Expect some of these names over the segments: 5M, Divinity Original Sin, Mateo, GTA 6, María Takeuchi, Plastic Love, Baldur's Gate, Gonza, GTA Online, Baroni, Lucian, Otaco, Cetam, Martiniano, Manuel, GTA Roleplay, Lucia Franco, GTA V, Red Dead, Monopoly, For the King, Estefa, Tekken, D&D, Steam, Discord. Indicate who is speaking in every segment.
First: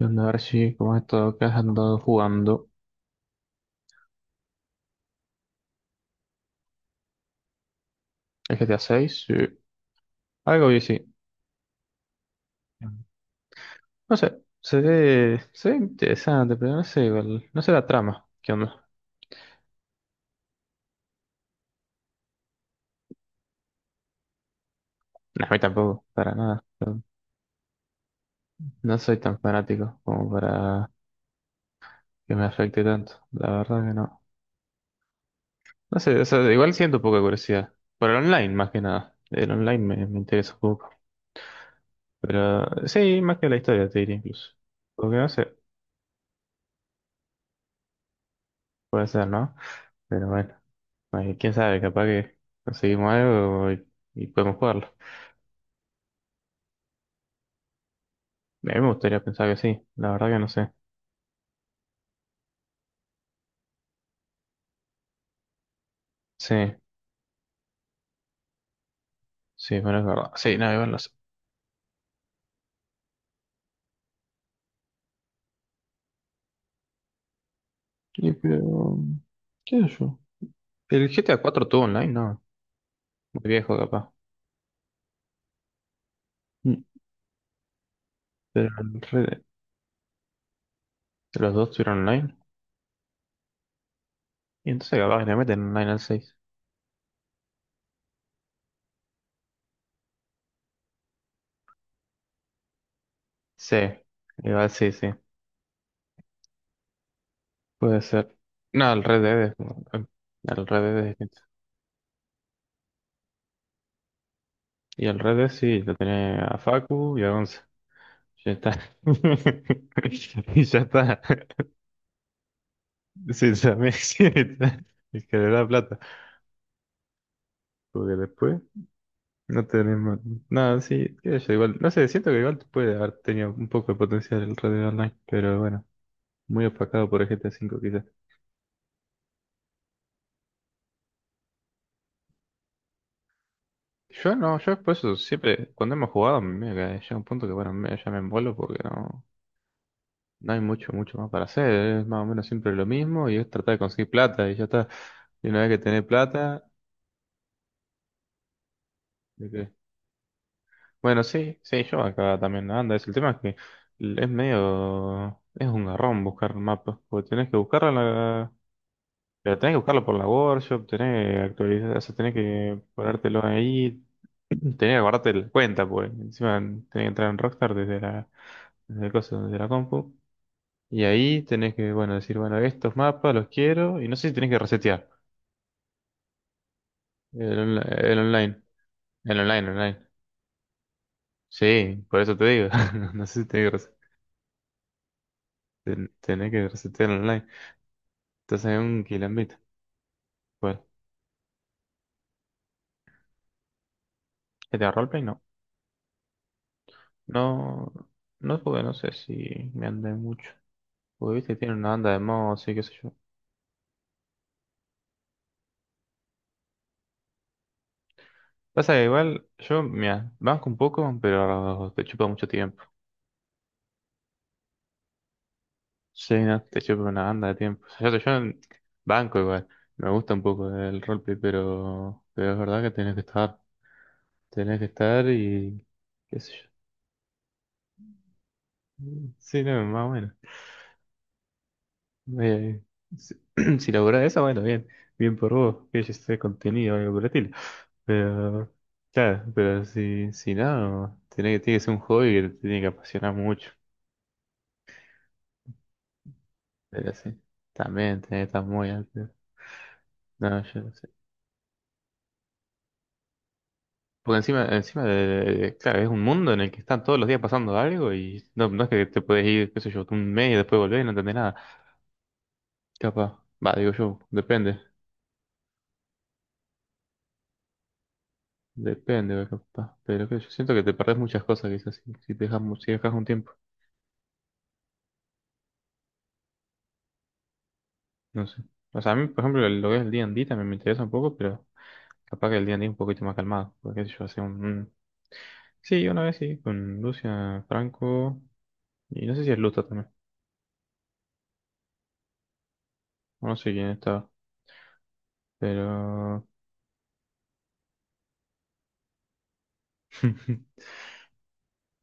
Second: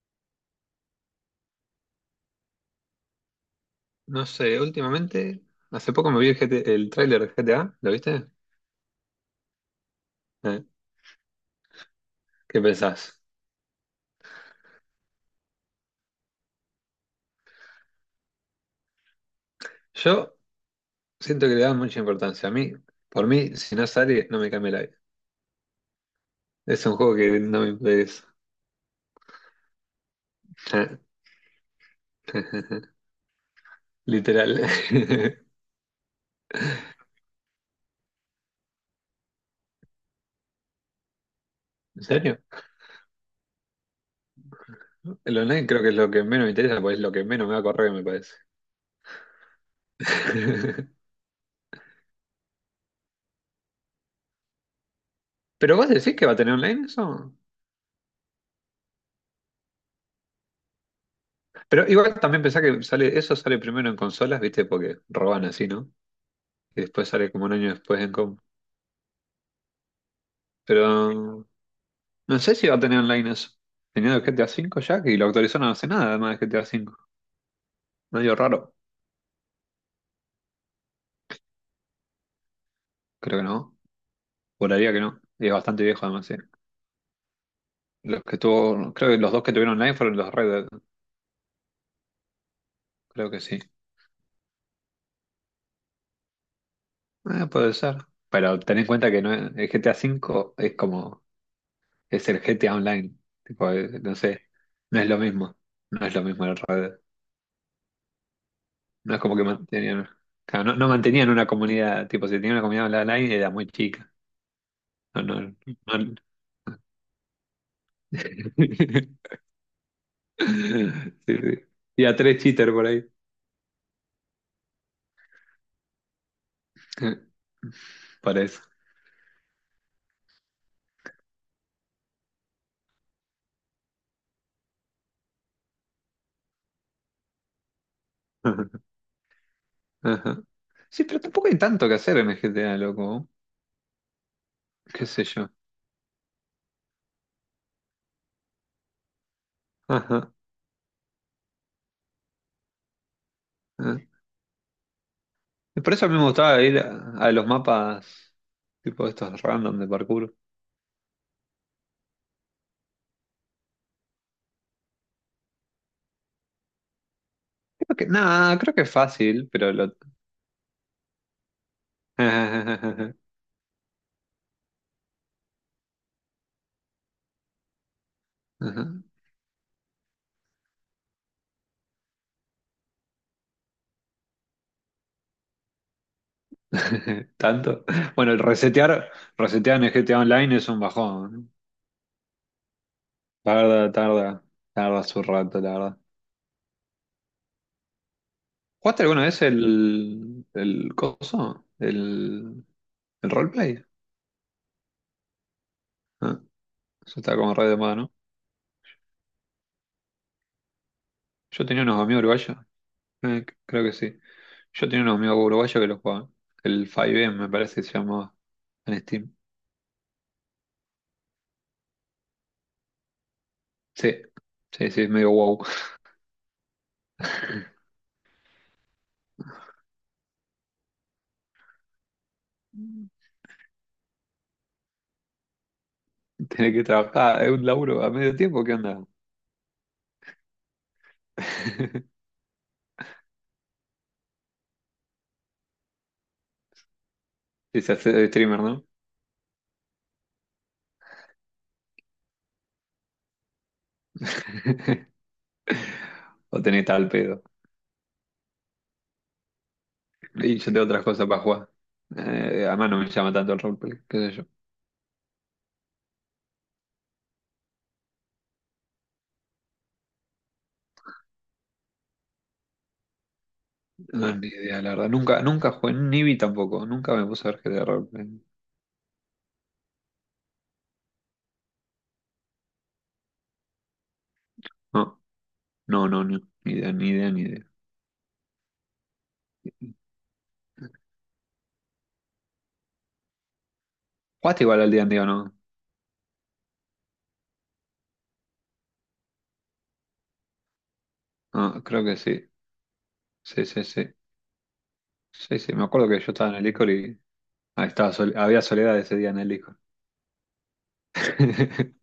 Speaker 1: Y a ver si, como has estado, que has andado jugando.
Speaker 2: No sé, últimamente, hace poco me vi el tráiler de GTA, ¿lo viste?
Speaker 1: ¿El GTA 6? Sí.
Speaker 2: Eh,
Speaker 1: Algo y sí.
Speaker 2: ¿Qué pensás?
Speaker 1: No sé, se ve interesante, pero no sé, igual, no sé la trama. ¿Qué onda?
Speaker 2: Yo siento que le da mucha importancia. A mí, por mí, si no sale, no me cambia la vida.
Speaker 1: No, a mí tampoco, para nada.
Speaker 2: Es un
Speaker 1: No
Speaker 2: juego que no me interesa.
Speaker 1: no soy tan fanático como para
Speaker 2: Eh,
Speaker 1: que me afecte tanto. La verdad que no.
Speaker 2: Literal. ¿En
Speaker 1: No sé, o sea, igual siento poca curiosidad. Por el online, más que nada. El online me interesa un poco.
Speaker 2: serio?
Speaker 1: Pero sí, más que la historia, te diría incluso. Porque no
Speaker 2: El
Speaker 1: sé,
Speaker 2: online creo que es lo que menos me interesa, pues es lo que menos me va a correr, me parece.
Speaker 1: puede ser, ¿no? Pero bueno. Ay, quién sabe, capaz que conseguimos algo y podemos jugarlo.
Speaker 2: Pero vos decís que va a tener online eso.
Speaker 1: A mí me gustaría pensar que sí, la verdad que no sé.
Speaker 2: Pero igual también pensá que sale, eso sale primero en consolas, ¿viste? Porque roban así, ¿no?
Speaker 1: Sí,
Speaker 2: Y después sale como un año después en comp.
Speaker 1: sí, bueno, es verdad. Sí, nada, igual no sé.
Speaker 2: Pero No sé si va a tener online eso. Tenía el GTA V ya, que lo actualizaron hace nada, además de GTA V.
Speaker 1: Y
Speaker 2: Medio raro.
Speaker 1: pero, ¿qué sé yo? ¿El GTA 4 tuvo online? No,
Speaker 2: Creo
Speaker 1: muy
Speaker 2: que no.
Speaker 1: viejo capaz.
Speaker 2: Juraría que no. Y es bastante viejo, además, sí.
Speaker 1: Mm.
Speaker 2: Los que
Speaker 1: Pero
Speaker 2: tuvo, creo que los dos que tuvieron online fueron los Red Dead.
Speaker 1: Los dos tuvieron online.
Speaker 2: Creo que sí.
Speaker 1: Y entonces capaz que le meten online al 6.
Speaker 2: Puede ser. Pero ten en cuenta que no el GTA V es como, es el GTA Online. Tipo,
Speaker 1: Sí,
Speaker 2: no sé,
Speaker 1: igual sí,
Speaker 2: no es
Speaker 1: sí.
Speaker 2: lo mismo. No es lo mismo el Red Dead.
Speaker 1: Puede ser. No,
Speaker 2: No es como que mantenían, claro,
Speaker 1: El
Speaker 2: no,
Speaker 1: Red
Speaker 2: no
Speaker 1: Dead es
Speaker 2: mantenían
Speaker 1: distinto.
Speaker 2: una comunidad, tipo, si tenían una comunidad online era muy chica.
Speaker 1: Y el
Speaker 2: No, no,
Speaker 1: Red Dead
Speaker 2: no.
Speaker 1: sí, lo tenía a Facu y a Gonza. Ya está. Y ya está.
Speaker 2: Sí, sí. Y a tres cheaters por ahí.
Speaker 1: Sí, también sí, está. Es que le da plata. Porque
Speaker 2: Para
Speaker 1: después
Speaker 2: eso.
Speaker 1: no tenemos. Nada, sí, qué sé yo, igual. No sé, siento que igual puede haber tenido un poco de potencial el Red Dead Online, pero bueno, muy opacado por el GTA V quizás.
Speaker 2: Ajá. Sí, pero tampoco hay tanto que hacer en el GTA, loco.
Speaker 1: Yo no, yo por
Speaker 2: ¿Qué
Speaker 1: eso
Speaker 2: sé yo?
Speaker 1: siempre, cuando hemos jugado, me que llega un punto que bueno, ya me envuelvo porque no,
Speaker 2: Ajá.
Speaker 1: no hay mucho, mucho más para hacer. Es más o menos siempre lo mismo y es tratar de
Speaker 2: Ah.
Speaker 1: conseguir plata y ya está. Y una vez
Speaker 2: Y
Speaker 1: que
Speaker 2: por
Speaker 1: tenés
Speaker 2: eso a mí me gustaba
Speaker 1: plata,
Speaker 2: ir a los mapas tipo estos
Speaker 1: ¿de qué?
Speaker 2: random de parkour.
Speaker 1: Bueno, sí, sí, yo acá también anda. Es El tema es que es medio, es un garrón buscar mapas, porque tenés que buscarlo
Speaker 2: Creo que, nada, creo que es fácil,
Speaker 1: pero
Speaker 2: pero
Speaker 1: tenés que
Speaker 2: lo...
Speaker 1: buscarlo por la workshop, tenés que actualizar, o sea, tenés que
Speaker 2: Ajá.
Speaker 1: ponértelo ahí, tenés que guardarte la cuenta, pues encima tenés que entrar en Rockstar desde el coso, desde la compu, y ahí tenés que, bueno, decir, bueno, estos mapas los quiero, y no sé si tenés que resetear el, onla-
Speaker 2: ¿Tanto?
Speaker 1: el
Speaker 2: Bueno, el
Speaker 1: online,
Speaker 2: resetear,
Speaker 1: el online, el
Speaker 2: resetear en el
Speaker 1: online.
Speaker 2: GTA Online es un bajón.
Speaker 1: Sí, por eso te digo, no sé si tenés que
Speaker 2: Tarda,
Speaker 1: resetear.
Speaker 2: tarda, tarda su rato, la verdad.
Speaker 1: Tenés que resetear online. Entonces en
Speaker 2: ¿Jugaste
Speaker 1: un kill
Speaker 2: alguna
Speaker 1: en
Speaker 2: vez
Speaker 1: beat.
Speaker 2: el,
Speaker 1: Pues,
Speaker 2: el coso? ¿El roleplay?
Speaker 1: GTA Roleplay no.
Speaker 2: Ah, eso está como re de
Speaker 1: No,
Speaker 2: moda, ¿no?
Speaker 1: no jugué, no sé si me andé mucho. Porque viste,
Speaker 2: Yo
Speaker 1: tiene
Speaker 2: tenía
Speaker 1: una
Speaker 2: unos
Speaker 1: banda de
Speaker 2: amigos uruguayos,
Speaker 1: mods y qué sé yo.
Speaker 2: creo que sí. Yo tenía unos amigos uruguayos que lo jugaban. El 5M me parece que se llamaba
Speaker 1: Pasa
Speaker 2: en
Speaker 1: que
Speaker 2: Steam.
Speaker 1: igual, yo, mira, banco un poco, pero te chupa mucho tiempo.
Speaker 2: Sí, sí, sí, es medio wow.
Speaker 1: Sí, no, te chupa una banda de tiempo. O sea, yo banco igual. Me gusta un poco el roleplay, pero es verdad que tenés que estar. Tenés que estar y qué sé yo.
Speaker 2: Tener que trabajar, ah, es un laburo a medio tiempo, ¿qué onda?
Speaker 1: Mm, sí, no, más bueno. Eh, si, si logró eso, bueno, bien, bien por vos, que haya este contenido o algo útil.
Speaker 2: Si se hace de streamer,
Speaker 1: Pero,
Speaker 2: ¿no?
Speaker 1: claro, pero si no, tiene que ser un hobby que te tiene que apasionar mucho.
Speaker 2: O tenés tal
Speaker 1: Pero sí,
Speaker 2: pedo.
Speaker 1: también tiene que estar muy alto.
Speaker 2: Y
Speaker 1: No,
Speaker 2: yo
Speaker 1: yo
Speaker 2: tengo
Speaker 1: no
Speaker 2: otras
Speaker 1: sé.
Speaker 2: cosas para jugar. Además no me llama tanto el roleplay, qué
Speaker 1: Porque
Speaker 2: sé
Speaker 1: encima de, claro, es un mundo en el que están todos los días pasando algo y no, no es que te puedes ir, qué sé yo, un mes y después volver y no entendés nada. Capaz, va, digo yo,
Speaker 2: No, ni
Speaker 1: depende.
Speaker 2: idea, la verdad. Nunca, nunca jugué, ni vi tampoco. Nunca me puse a ver GTA Roleplay.
Speaker 1: Depende, ve, capaz. Pero que yo siento que te perdés muchas cosas quizás si te dejas, si dejas un tiempo.
Speaker 2: No, no, no, no. Ni idea, ni idea, ni idea.
Speaker 1: No sé. O sea, a mí, por ejemplo, lo que es el D&D también me interesa un poco, pero capaz que el D&D es un poquito más calmado. Porque qué sé yo hace
Speaker 2: ¿Jugaste igual al día en día o no?
Speaker 1: Sí, una vez sí, con Lucia Franco. Y no sé si es Luta también.
Speaker 2: No, creo que sí.
Speaker 1: No
Speaker 2: Sí,
Speaker 1: sé
Speaker 2: sí,
Speaker 1: quién
Speaker 2: sí.
Speaker 1: estaba.
Speaker 2: Sí, sí. Me acuerdo que yo
Speaker 1: Pero.
Speaker 2: estaba en el Discord y ahí estaba había soledad ese día en el Discord.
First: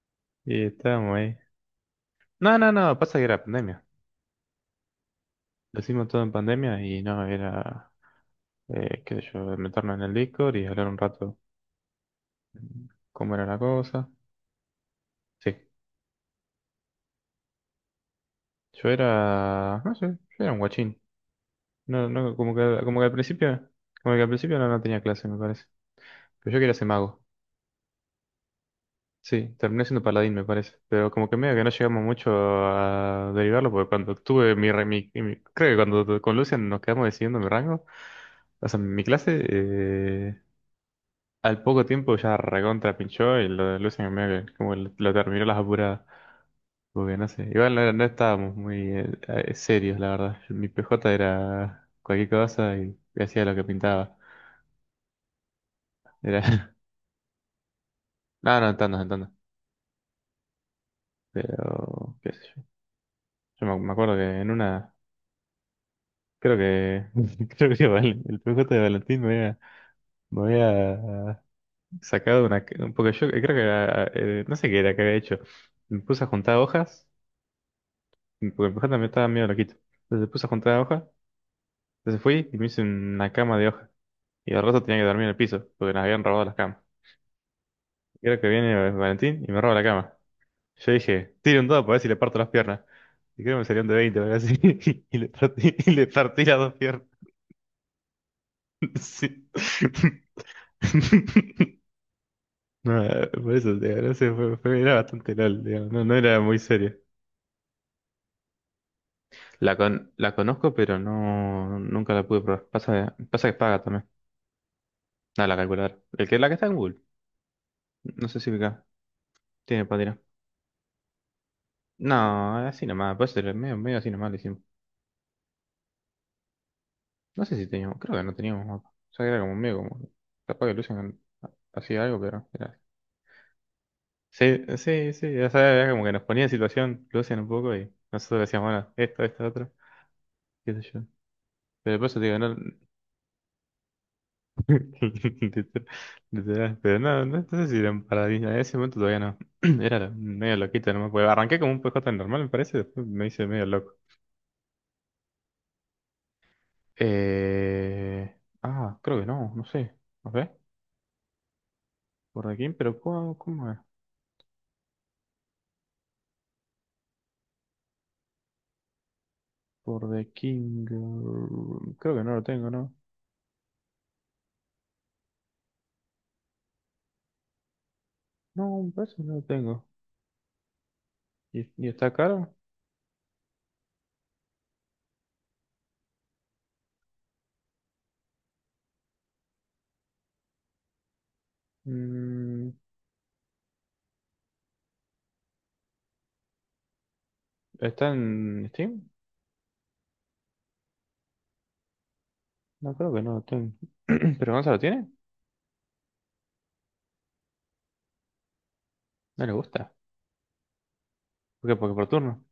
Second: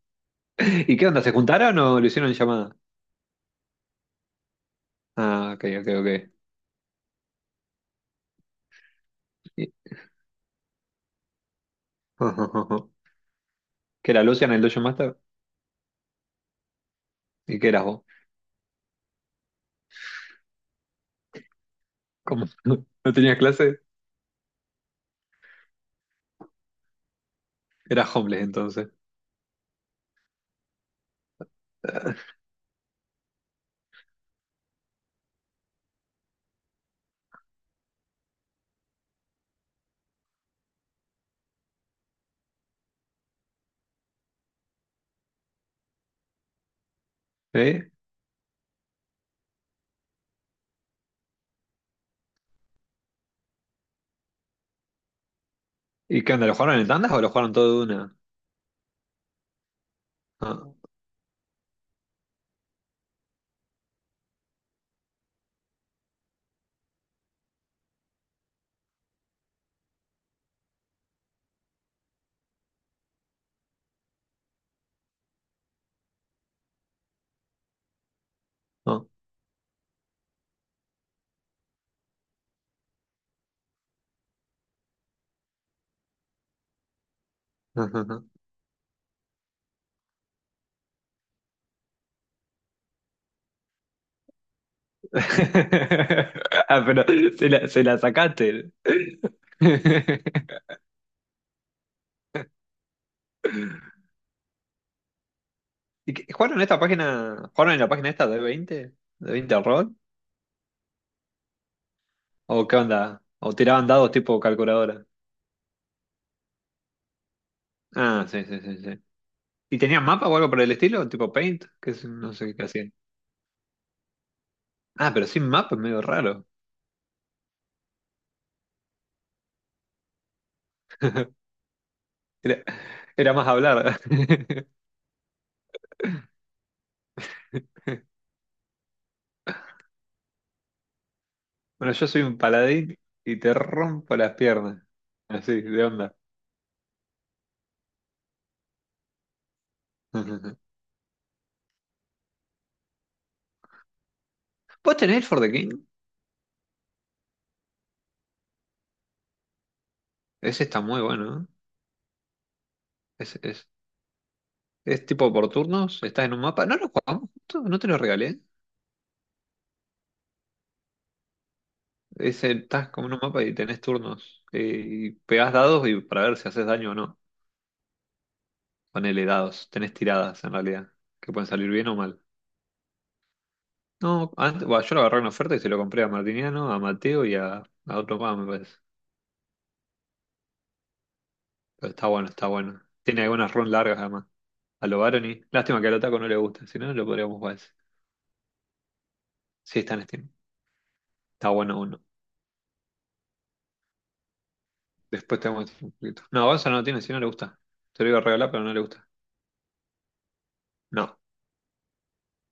Speaker 1: Y
Speaker 2: ¿Y qué
Speaker 1: estábamos
Speaker 2: onda? ¿Se
Speaker 1: ahí.
Speaker 2: juntaron o lo hicieron en
Speaker 1: No, no,
Speaker 2: llamada?
Speaker 1: no, pasa que era pandemia.
Speaker 2: Ah, ok,
Speaker 1: Lo
Speaker 2: ok,
Speaker 1: hicimos todo en
Speaker 2: ok.
Speaker 1: pandemia y no, era. Qué sé yo,
Speaker 2: Y-
Speaker 1: meternos en el Discord y hablar un rato, cómo era la cosa.
Speaker 2: ¿Qué era Lucian el Dojo Master?
Speaker 1: Sí.
Speaker 2: ¿Y qué eras vos?
Speaker 1: Yo era, no sé, yo era un guachín. No, no,
Speaker 2: ¿Cómo?
Speaker 1: como que, como que al
Speaker 2: ¿No tenías
Speaker 1: principio,
Speaker 2: clase?
Speaker 1: como que al principio, no, no tenía clase, me parece. Pero yo quería ser mago.
Speaker 2: Eras homeless entonces.
Speaker 1: Sí, terminé siendo paladín, me parece. Pero como que medio que no llegamos mucho a derivarlo, porque cuando tuve mi, re- mi- creo que cuando con Lucian nos quedamos decidiendo mi rango, o sea, mi clase, al poco tiempo ya recontra pinchó y lo de Lucian medio que como que lo, terminó las apuradas. Muy bien, no sé. Igual
Speaker 2: ¿Eh?
Speaker 1: no, no estábamos muy serios, la verdad. Mi PJ era cualquier cosa y hacía lo que pintaba.
Speaker 2: ¿Y qué
Speaker 1: Era.
Speaker 2: onda? ¿Lo jugaron en tandas o lo jugaron todo de una?
Speaker 1: No, no, en tandas, en tandas.
Speaker 2: Ah,
Speaker 1: Pero, qué sé yo. Yo me acuerdo que en una. Creo que. Creo que el PJ de Valentín me había sacado una. Porque yo creo que era. No sé qué era que había hecho. Me puse a juntar hojas, porque el PJ me
Speaker 2: ah,
Speaker 1: estaba medio loquito. Entonces me puse a juntar hojas, entonces fui y me hice una cama de hojas. Y al rato tenía que dormir en el piso, porque nos habían robado las camas.
Speaker 2: ah, ah, ah.
Speaker 1: Creo que viene Valentín y me roba la cama. Yo dije, tire un dado para ver si le parto las piernas. Y creo que me salieron de 20, o algo así. Y le partí las dos
Speaker 2: Ah,
Speaker 1: piernas.
Speaker 2: pero se la sacaste.
Speaker 1: Sí. No, por eso, digo, no sé, era bastante LOL, digo, no, no era
Speaker 2: ¿Jugaron
Speaker 1: muy
Speaker 2: en esta
Speaker 1: serio.
Speaker 2: página? ¿Jugaron en la página esta ¿De 20 al rol?
Speaker 1: La conozco, pero no, nunca la pude probar.
Speaker 2: ¿O qué
Speaker 1: Pasa,
Speaker 2: onda?
Speaker 1: pasa que
Speaker 2: ¿O
Speaker 1: paga
Speaker 2: tiraban
Speaker 1: también.
Speaker 2: dados tipo calculadora?
Speaker 1: Nada, la calculadora. El que, la que está en Google.
Speaker 2: Ah,
Speaker 1: No sé
Speaker 2: sí,
Speaker 1: si
Speaker 2: sí, sí,
Speaker 1: acá
Speaker 2: sí. ¿Y
Speaker 1: tiene para
Speaker 2: tenían
Speaker 1: tirar.
Speaker 2: mapa o algo por el estilo? ¿Tipo Paint? No sé
Speaker 1: No,
Speaker 2: qué
Speaker 1: así
Speaker 2: hacían.
Speaker 1: nomás, puede ser medio así nomás.
Speaker 2: Ah, pero sin mapa es medio raro.
Speaker 1: No sé si teníamos, creo que no teníamos mapa. O sea, era como medio como. Capaz que Lucian hacía algo, pero
Speaker 2: Era,
Speaker 1: era.
Speaker 2: era más hablar.
Speaker 1: Sí, sí, sí, ya sabes, era como que nos ponía en situación Lucian un poco y nosotros decíamos, bueno, esto, otro, qué sé yo.
Speaker 2: Bueno,
Speaker 1: Pero por
Speaker 2: yo
Speaker 1: eso
Speaker 2: soy
Speaker 1: te
Speaker 2: un
Speaker 1: digo, no.
Speaker 2: paladín y te rompo las piernas. Así, de
Speaker 1: Literal,
Speaker 2: onda.
Speaker 1: pero no, no, no sé si eran paradigmas. En ese momento todavía no. Era medio loquito, no me acuerdo. Arranqué como un PJ normal, me parece, después me hice medio loco.
Speaker 2: ¿Vos tenés el For the King?
Speaker 1: Eh... Ah, creo que no, no sé. No sé,
Speaker 2: Ese está muy bueno, ¿eh?
Speaker 1: por aquí, pero ¿cómo,
Speaker 2: Es, es,
Speaker 1: cómo es?
Speaker 2: es tipo por turnos, estás en un mapa. No lo jugamos, juntos? No te lo regalé.
Speaker 1: Por The King. Creo que no lo tengo,
Speaker 2: Estás
Speaker 1: ¿no?
Speaker 2: como en un mapa y tenés turnos. Y pegás dados y para ver si haces daño o no.
Speaker 1: No, me parece que
Speaker 2: Ponele
Speaker 1: no lo
Speaker 2: dados,
Speaker 1: tengo.
Speaker 2: tenés tiradas en realidad, que pueden
Speaker 1: ¿Y,
Speaker 2: salir
Speaker 1: y
Speaker 2: bien o
Speaker 1: está
Speaker 2: mal.
Speaker 1: caro?
Speaker 2: No, antes, bueno, yo lo agarré en oferta y se lo compré a Martiniano, a Mateo y a otro más, me parece. Pero está bueno, está
Speaker 1: Mm,
Speaker 2: bueno. Tiene algunas runs largas además. A lo Baroni. Lástima que al Otaco no le gusta, si no, lo podríamos jugar ese.
Speaker 1: ¿Está en Steam?
Speaker 2: Sí, está en Steam. Está bueno uno.
Speaker 1: No creo que no lo tengo. ¿Pero Gonza lo tiene?
Speaker 2: Después te muestro un poquito. No, Gonza no tiene, si no le gusta. Te lo iba a regalar, pero no le gusta.
Speaker 1: No le gusta.
Speaker 2: No,
Speaker 1: ¿Por qué? Porque por turno.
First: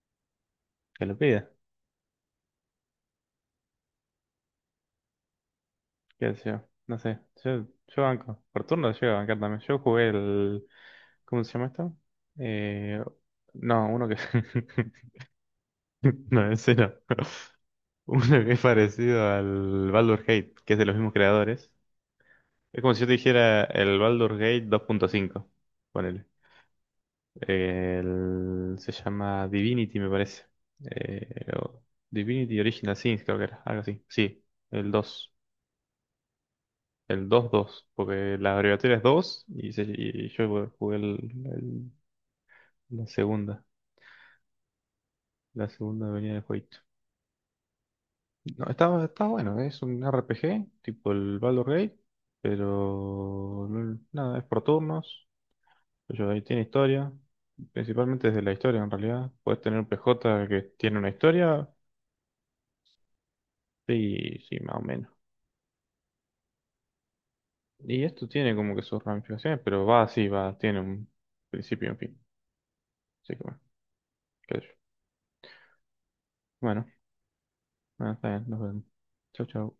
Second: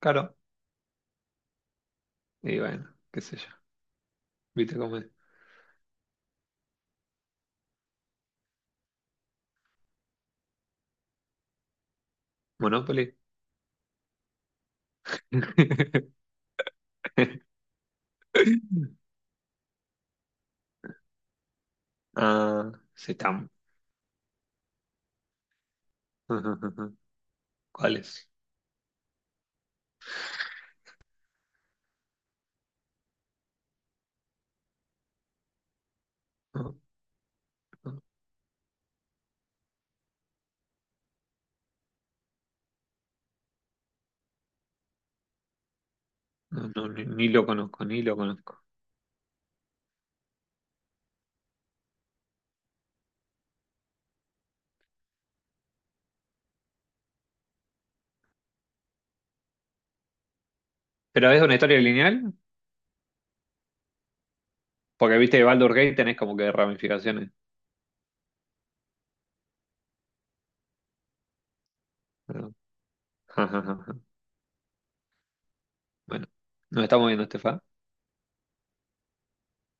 Speaker 2: caro.
Speaker 1: Que lo pida.
Speaker 2: Y bueno, qué sé yo. ¿Viste cómo es?
Speaker 1: ¿Qué sé yo? No sé. Yo banco. Por turno llego a bancar también. Yo jugué el. ¿Cómo se llama esto? Eh,
Speaker 2: Monopoly.
Speaker 1: no, uno que. No, ese no. Uno que es parecido al Baldur Gate, que es de los mismos creadores.
Speaker 2: Ah,
Speaker 1: Es como si yo te
Speaker 2: Cetam.
Speaker 1: dijera el Baldur's Gate 2.5. Ponele.
Speaker 2: ¿Cuál es?
Speaker 1: Se llama Divinity, me parece. Eh, o- Divinity Original Sin, creo que era. Algo así. Sí, el 2,
Speaker 2: No,
Speaker 1: el dos dos,
Speaker 2: no,
Speaker 1: porque la abreviatura es 2 y, y yo jugué la segunda. La segunda venía del
Speaker 2: no,
Speaker 1: jueguito.
Speaker 2: no, ni lo conozco, ni lo conozco.
Speaker 1: No, está bueno. Es un RPG, tipo el Baldur's Gate. Pero nada, es por turnos. Pues yo ahí tiene historia, principalmente desde la historia en realidad. Puedes tener un PJ que tiene una
Speaker 2: ¿Pero es una
Speaker 1: historia,
Speaker 2: historia lineal?
Speaker 1: sí, sí, más o menos.
Speaker 2: Porque viste que Baldur's Gate tenés como que ramificaciones.
Speaker 1: Y esto tiene como que sus ramificaciones, pero va así, va, tiene un principio y un fin.
Speaker 2: Pero-
Speaker 1: Así que bueno, qué sé yo.
Speaker 2: Bueno, nos
Speaker 1: Bueno,
Speaker 2: estamos viendo, Estefa.
Speaker 1: bueno, está bien, nos vemos. Chau, chau.